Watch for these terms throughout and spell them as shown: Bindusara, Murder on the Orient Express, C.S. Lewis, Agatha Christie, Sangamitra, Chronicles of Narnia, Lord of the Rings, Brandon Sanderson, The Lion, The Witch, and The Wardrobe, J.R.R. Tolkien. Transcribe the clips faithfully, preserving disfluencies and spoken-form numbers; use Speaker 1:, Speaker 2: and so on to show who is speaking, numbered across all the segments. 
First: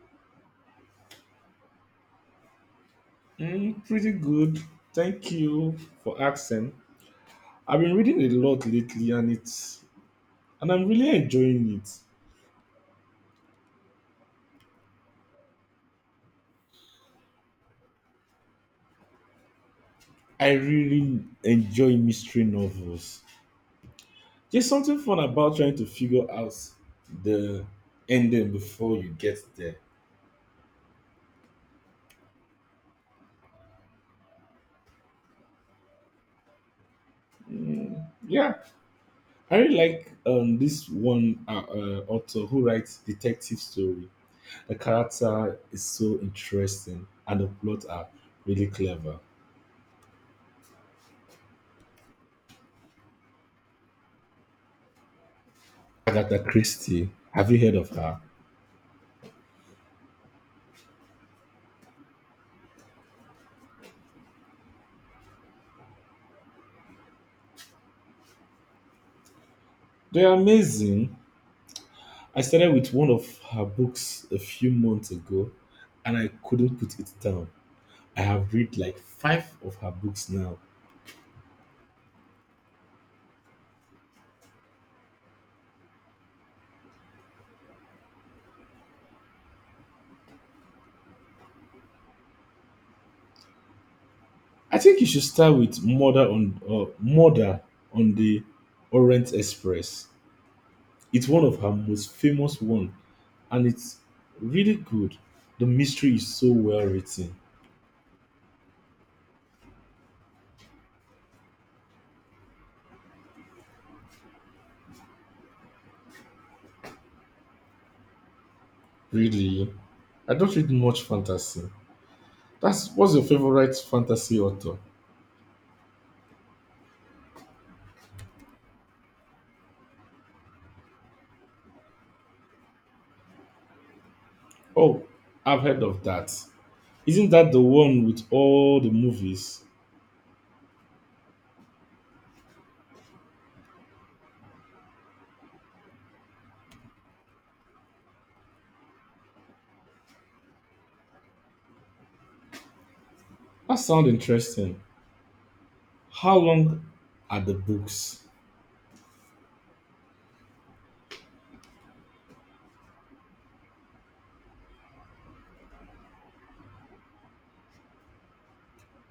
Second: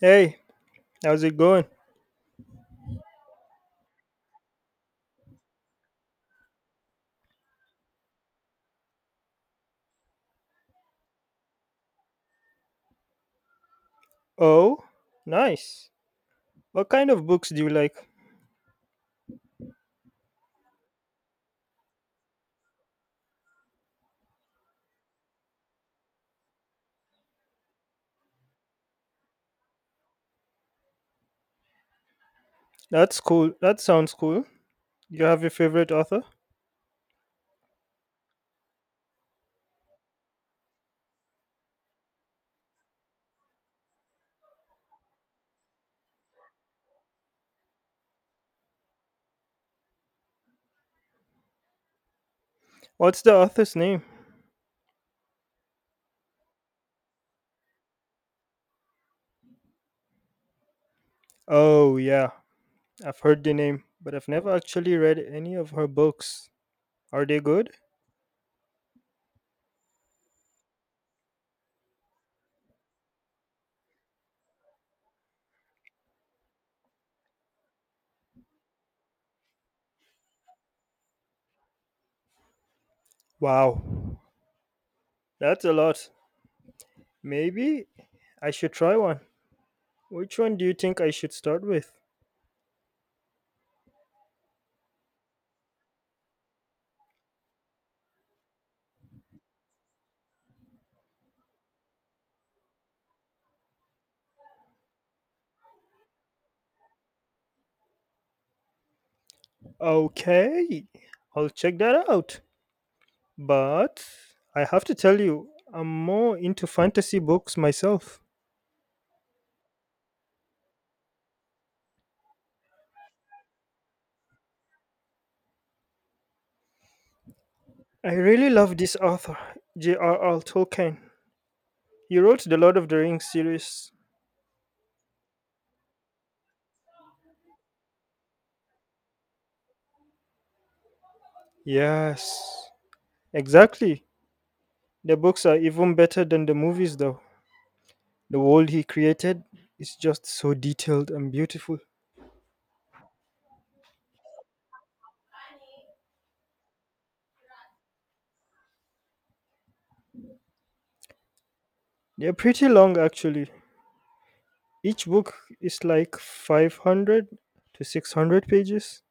Speaker 1: Hey, how's it going?
Speaker 2: Mm, pretty good. Thank you for asking. I've been reading a lot lately and it's and I'm really enjoying it.
Speaker 1: Oh, nice. What kind of books do you like?
Speaker 2: I really enjoy mystery novels. There's something fun about trying to figure out the ending before you get there.
Speaker 1: That's cool. That sounds cool. You have your favorite author?
Speaker 2: Mm, yeah, I really like um, this one uh, uh, author who writes detective story. The character is so interesting and the plot are really clever.
Speaker 1: What's the author's name?
Speaker 2: Agatha Christie. Have you heard of her?
Speaker 1: Oh, yeah. I've heard the name, but I've never actually read any of her books. Are they good?
Speaker 2: They're amazing. I started with one of her books a few months ago and I couldn't put it down. I have read like five of her books now.
Speaker 1: Wow. That's a lot. Maybe I should try one. Which one do you think I should start with?
Speaker 2: I think you should start with Murder on uh, Murder on the Orient Express. It's one of her most famous one and it's really good. The mystery is so well written.
Speaker 1: Okay, I'll check that out. But I have to tell you, I'm more into fantasy books myself.
Speaker 2: Really? I don't read much fantasy. That's what's your favorite fantasy author?
Speaker 1: I really love this author, J R R. Tolkien. He wrote the Lord of the Rings series.
Speaker 2: Oh, I've heard of that. Isn't that the one with all the movies?
Speaker 1: Yes, exactly. The books are even better than the movies, though. The world he created is just so detailed and beautiful.
Speaker 2: That sounds interesting. How long are the books?
Speaker 1: They're pretty long, actually. Each book is like five hundred to six hundred pages,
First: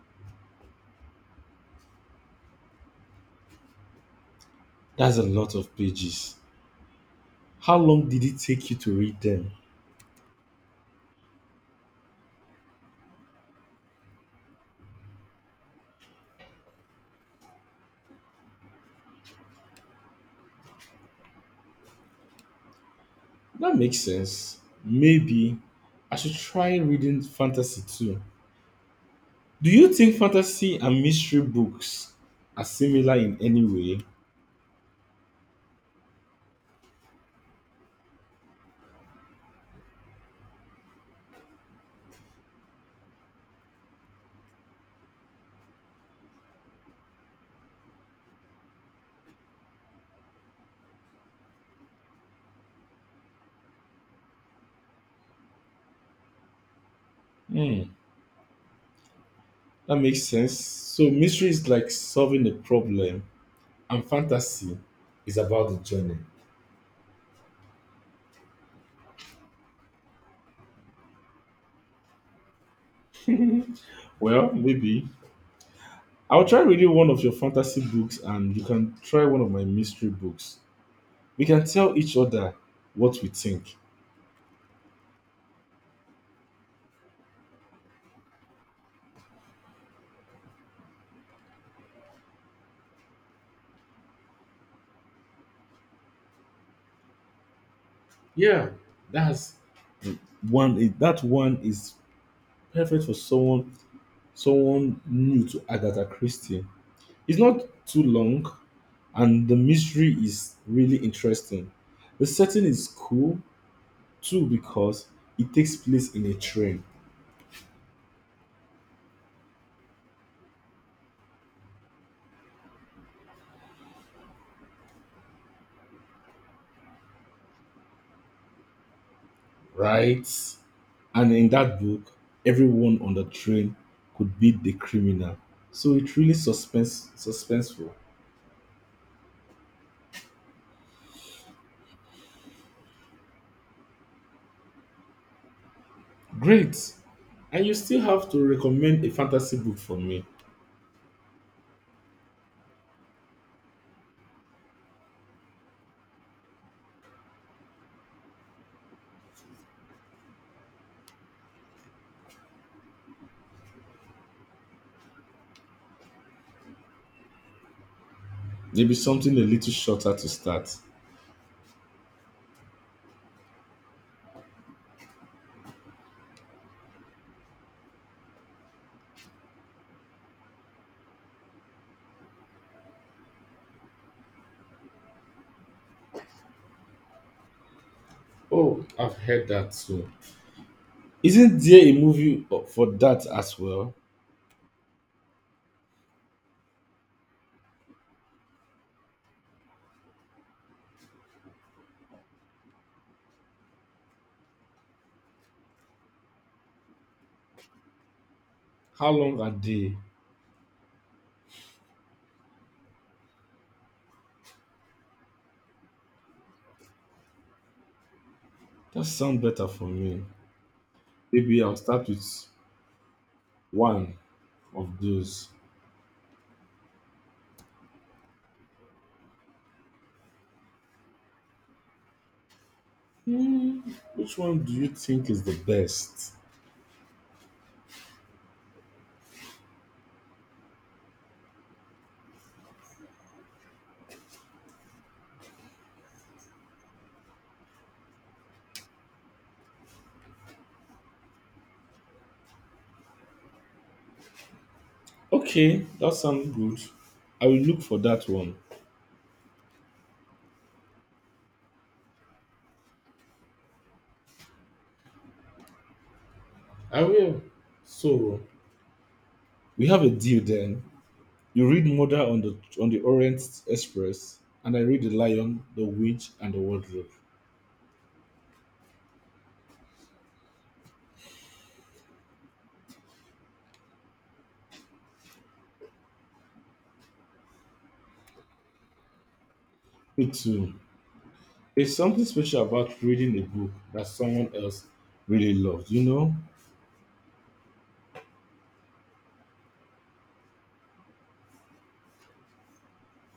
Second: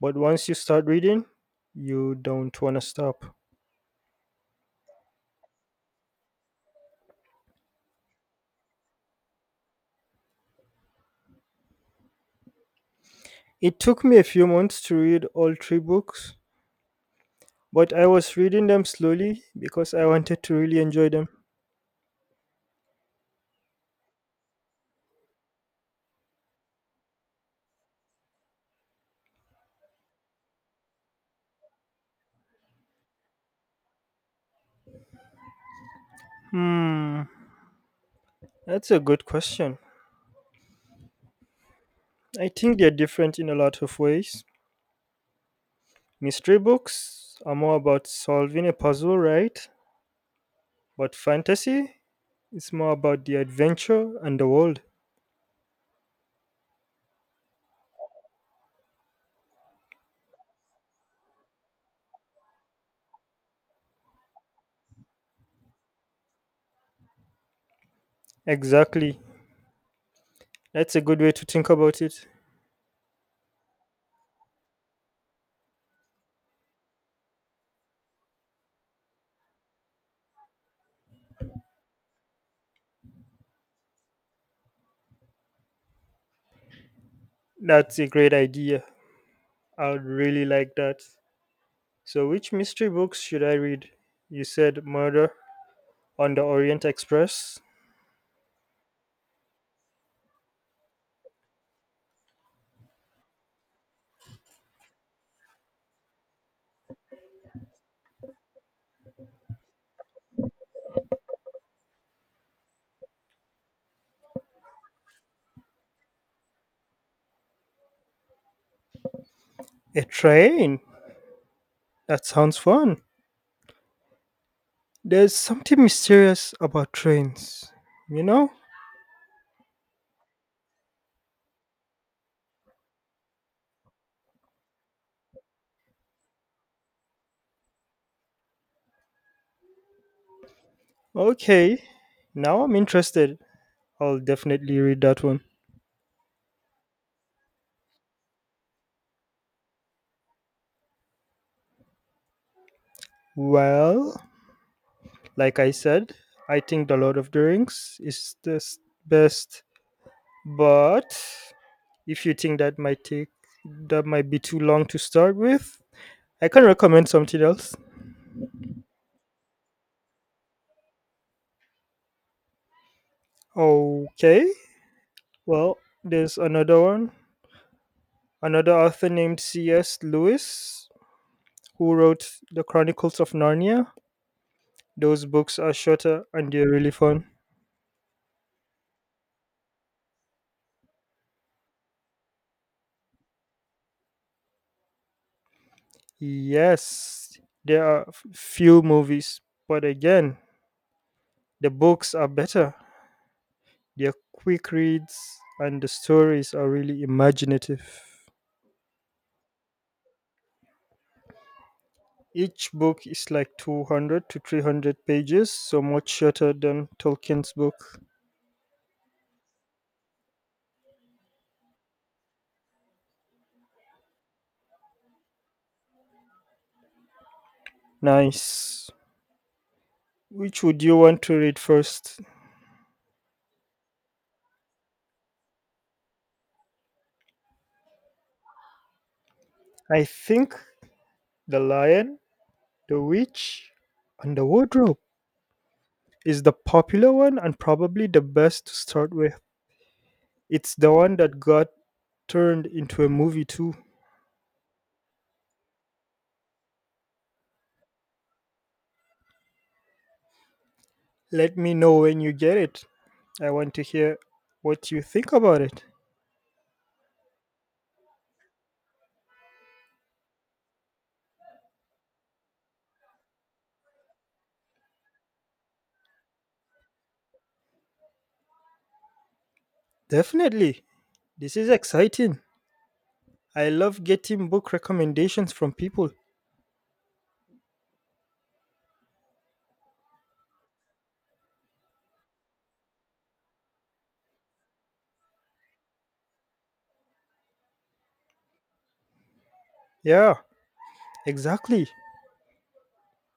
Speaker 1: but once you start reading, you don't want to stop.
Speaker 2: That's a lot of pages. How long did it take you to read them?
Speaker 1: It took me a few months to read all three books, but I was reading them slowly because I wanted to really enjoy them.
Speaker 2: That makes sense. Maybe I should try reading fantasy too. Do you think fantasy and mystery books are similar in any way?
Speaker 1: Hmm, that's a good question. I think they're different in a lot of ways. Mystery books are more about solving a puzzle, right? But fantasy is more about the adventure and the world.
Speaker 2: Hmm, that makes sense. So mystery is like solving a problem, and fantasy is about the journey.
Speaker 1: Exactly. That's a good way to think about it.
Speaker 2: Well, maybe I'll try reading one of your fantasy books and you can try one of my mystery books. We can tell each other what we think.
Speaker 1: That's a great idea. I would really like that. So, which mystery books should I read? You said Murder on the Orient Express?
Speaker 2: Yeah, that's one that one is perfect for someone someone new to Agatha Christie. It's not too long and the mystery is really interesting. The setting is cool too because it takes place in a train.
Speaker 1: A train? That sounds fun. There's something mysterious about trains, you know?
Speaker 2: Right? And in that book, everyone on the train could beat the criminal. So it really suspense suspenseful.
Speaker 1: Okay, now I'm interested. I'll definitely read that one.
Speaker 2: Great. And you still have to recommend a fantasy book for me.
Speaker 1: Well, like I said, I think The Lord of the Rings is the s- best, but if you think that might take that might be too long to start with, I can recommend something else.
Speaker 2: Maybe something a little shorter to start.
Speaker 1: Okay, well, there's another one. Another author named C S. Lewis who wrote The Chronicles of Narnia. Those books are shorter and they're really fun.
Speaker 2: Oh, I've heard that too. Isn't there a movie for that as well?
Speaker 1: Yes, there are f- few movies, but again, the books are better. They're quick reads and the stories are really imaginative.
Speaker 2: How long are they?
Speaker 1: Each book is like two hundred to three hundred pages, so much shorter than Tolkien's book.
Speaker 2: That sounds better for me. Maybe I'll start with one of those.
Speaker 1: Nice. Which would you want to read first?
Speaker 2: Hmm, which one do you think is the best?
Speaker 1: I think The Lion, The Witch, and The Wardrobe is the popular one and probably the best to start with. It's the one that got turned into a movie too.
Speaker 2: Okay, that sounds good. I will look for that one.
Speaker 1: Let me know when you get it. I want to hear what you think about it.
Speaker 2: I will. So we have a deal then. You read Murder on the on the Orient Express, and I read The Lion, The Witch, and The Wardrobe.
Speaker 1: Definitely. This is exciting. I love getting book recommendations from people.
Speaker 2: Me too. There's something special about reading a book that someone else really loves. You know.
Speaker 1: Yeah, exactly.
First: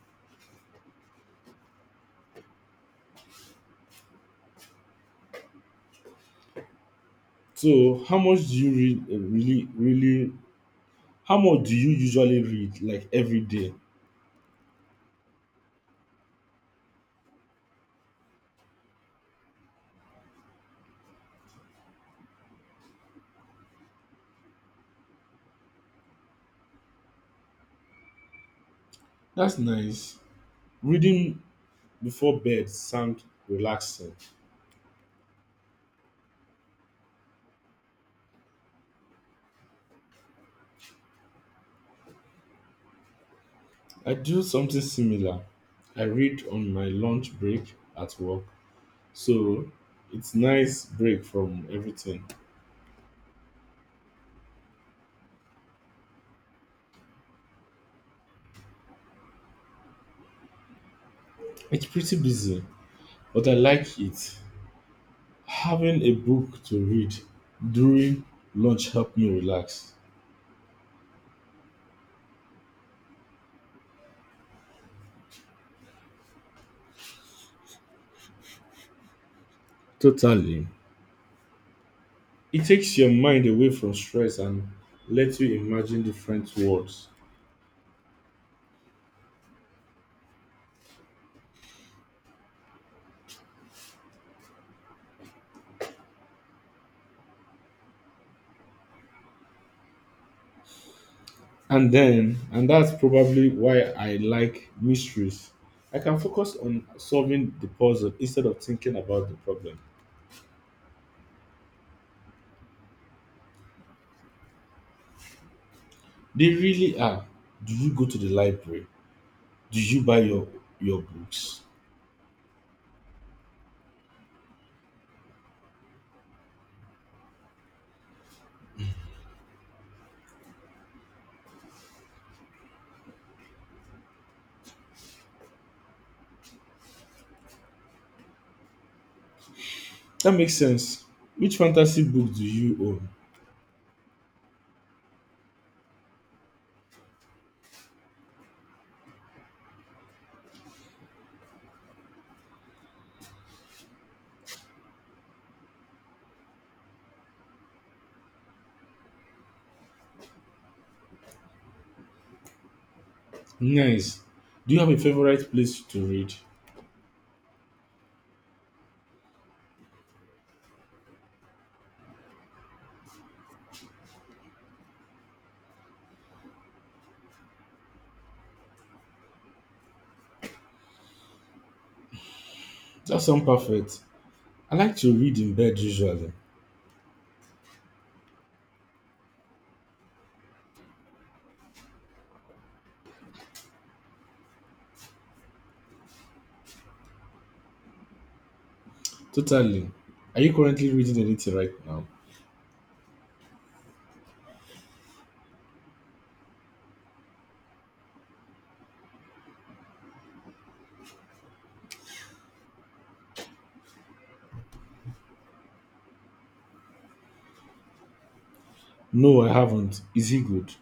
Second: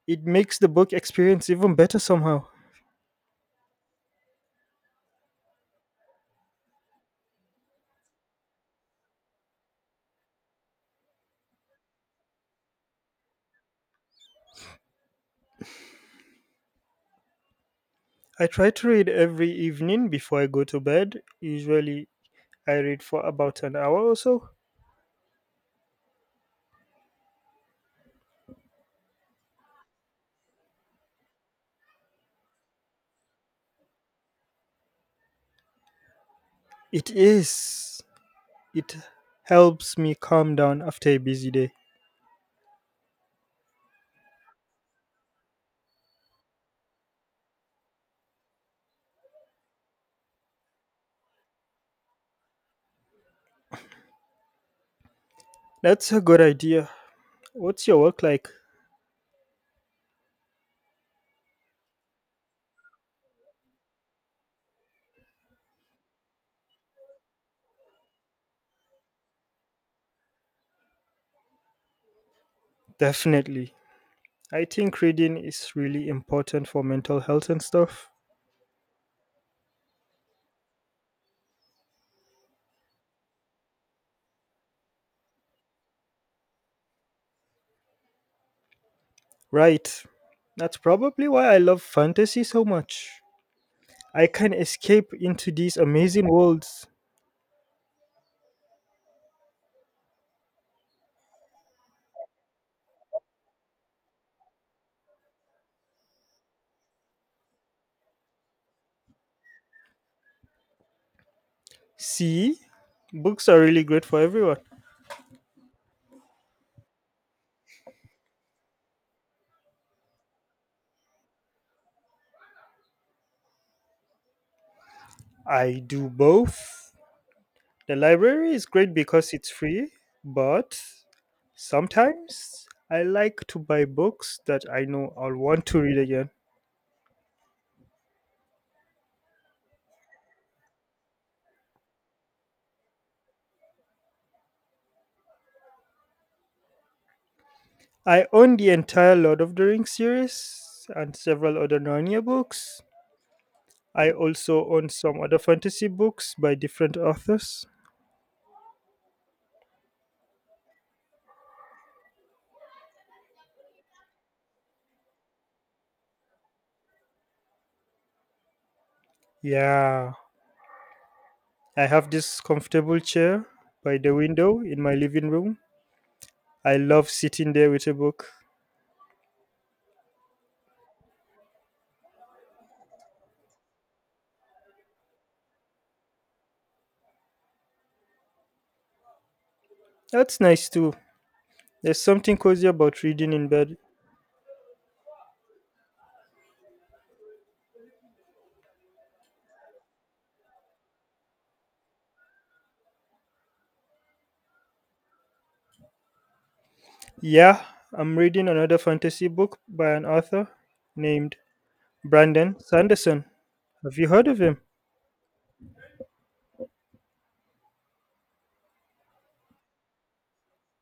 Speaker 1: It makes the book experience even better somehow.
Speaker 2: So how much do you read? Uh, Really, really. How much do you usually read? Like every day?
Speaker 1: I try to read every evening before I go to bed. Usually, I read for about an hour or so.
Speaker 2: That's nice. Reading before bed sounds relaxing.
Speaker 1: It is. It helps me calm down after a busy day.
Speaker 2: I do something similar. I read on my lunch break at work, so it's nice break from everything.
Speaker 1: That's a good idea. What's your work like?
Speaker 2: It's pretty busy, but I like it. Having a book to read during lunch help me relax.
Speaker 1: Definitely. I think reading is really important for mental health and stuff.
Speaker 2: Totally. It takes your mind away from stress and lets you imagine different worlds.
Speaker 1: Right. That's probably why I love fantasy so much. I can escape into these amazing worlds.
Speaker 2: And then, and that's probably why I like mysteries. I can focus on solving the puzzle instead of thinking about the problem.
Speaker 1: See? Books are really great for everyone.
Speaker 2: They really are. Do you go to the library? Do you buy your your books?
Speaker 1: I do both. The library is great because it's free, but sometimes I like to buy books that I know I'll want to read again.
Speaker 2: That makes sense. Which fantasy book do you own?
Speaker 1: I own the entire Lord of the Rings series and several other Narnia books. I also own some other fantasy books by different authors.
Speaker 2: Nice. Do you have a favorite place to read?
Speaker 1: Yeah, I have this comfortable chair by the window in my living room. I love sitting there with a book.
Speaker 2: That sounds perfect. I like to read in bed usually.
Speaker 1: That's nice too. There's something cozy about reading in bed.
Speaker 2: Totally. Are you currently reading anything right now?
Speaker 1: Yeah, I'm reading another fantasy book by an author named Brandon Sanderson. Have you heard of him?
Speaker 2: No, I haven't. Is he good?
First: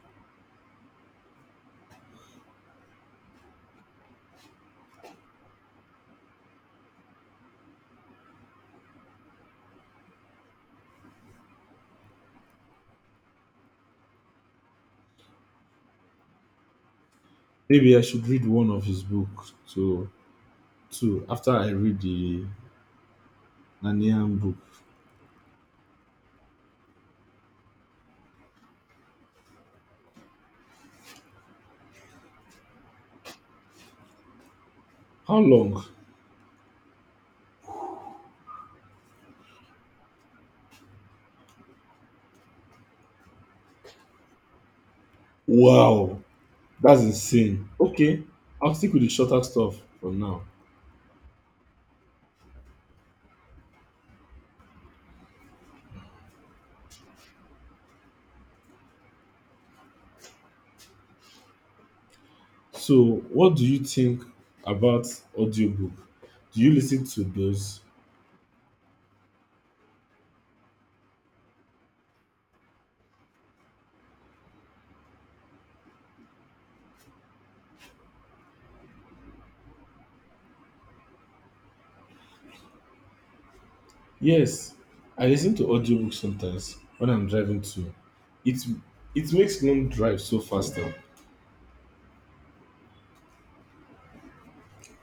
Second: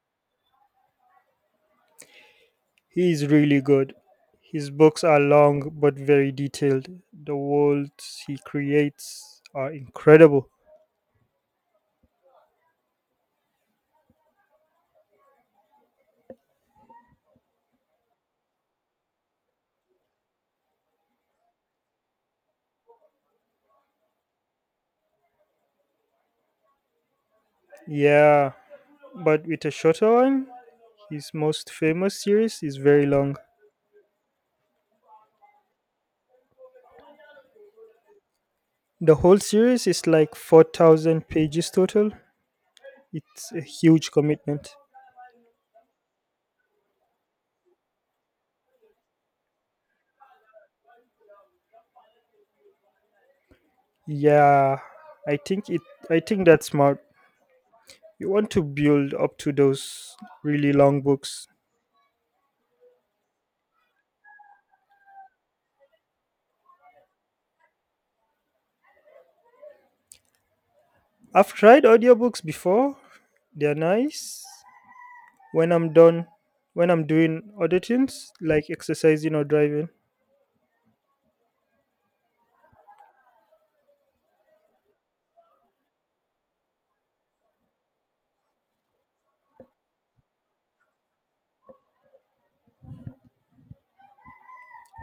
Speaker 1: He is really good. His books are long but very detailed. The worlds he creates are incredible.
Speaker 2: Maybe I should read one of his books too. Too after I read the Nanian book.
Speaker 1: Yeah, but with a shorter one, his most famous series is very long.
Speaker 2: How long?
Speaker 1: The whole series is like four thousand pages total. It's a huge commitment.
Speaker 2: Wow. That's insane. Okay, I'll stick with the shorter stuff for now.
Speaker 1: Yeah, I think it I think that's smart. You want to build up to those really long books.
Speaker 2: So what do you think about audiobook? Do you listen to those?
Speaker 1: I've tried audiobooks before. They're nice, when I'm done, when I'm doing other things like exercising or driving.
Speaker 2: Yes, I listen to audiobooks sometimes when I'm driving too. It it makes long drive so faster.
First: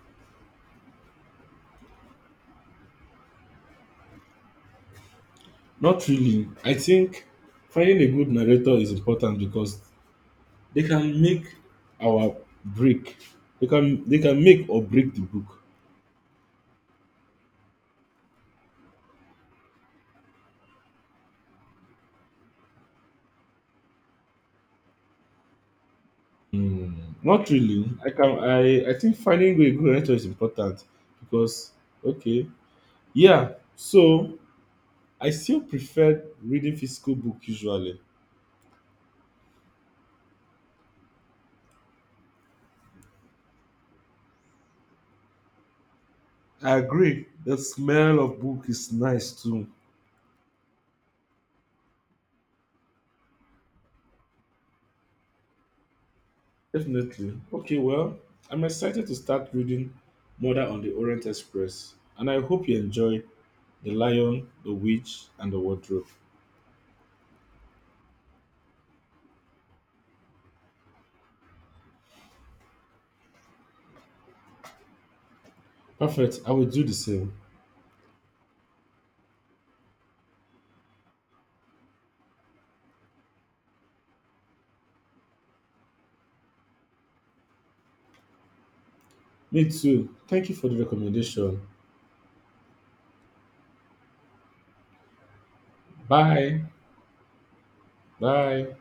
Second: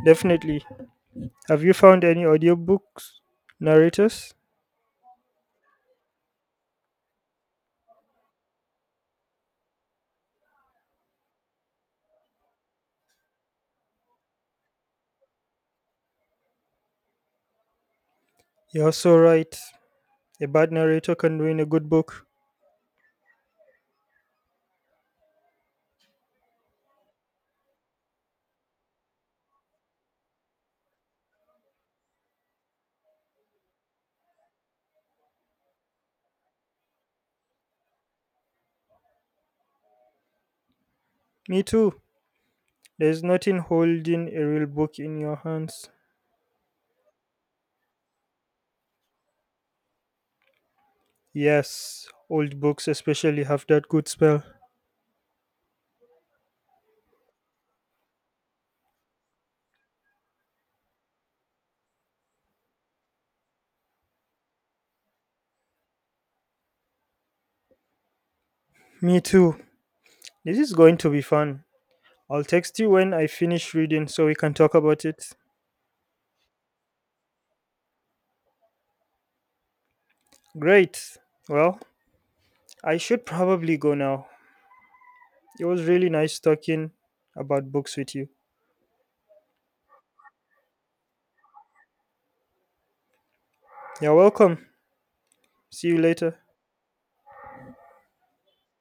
Speaker 1: Definitely. Have you found any audiobooks, narrators?
Speaker 2: Not really. I think finding a good narrator is important because they can make our break. They can they can make or break the book.
Speaker 1: You're so right. A bad narrator can ruin a good book.
Speaker 2: Mm, not really. I can I I think finding a good mentor is important because okay, yeah. So I still prefer reading physical book usually.
Speaker 1: Me too. There's nothing holding a real book in your hands.
Speaker 2: I agree. The smell of book is nice too.
Speaker 1: Yes, old books especially have that good spell.
Speaker 2: Definitely. Okay, well, I'm excited to start reading Murder on the Orient Express, and I hope you enjoy The Lion, The Witch, and The Wardrobe.
Speaker 1: Me too. This is going to be fun. I'll text you when I finish reading so we can talk about it.
Speaker 2: Perfect. I will do the same.
Speaker 1: Great. Well, I should probably go now. It was really nice talking about books with you.
Speaker 2: Me too. Thank you for the recommendation.
Speaker 1: You're welcome. See you later.
Speaker 2: Bye. Bye.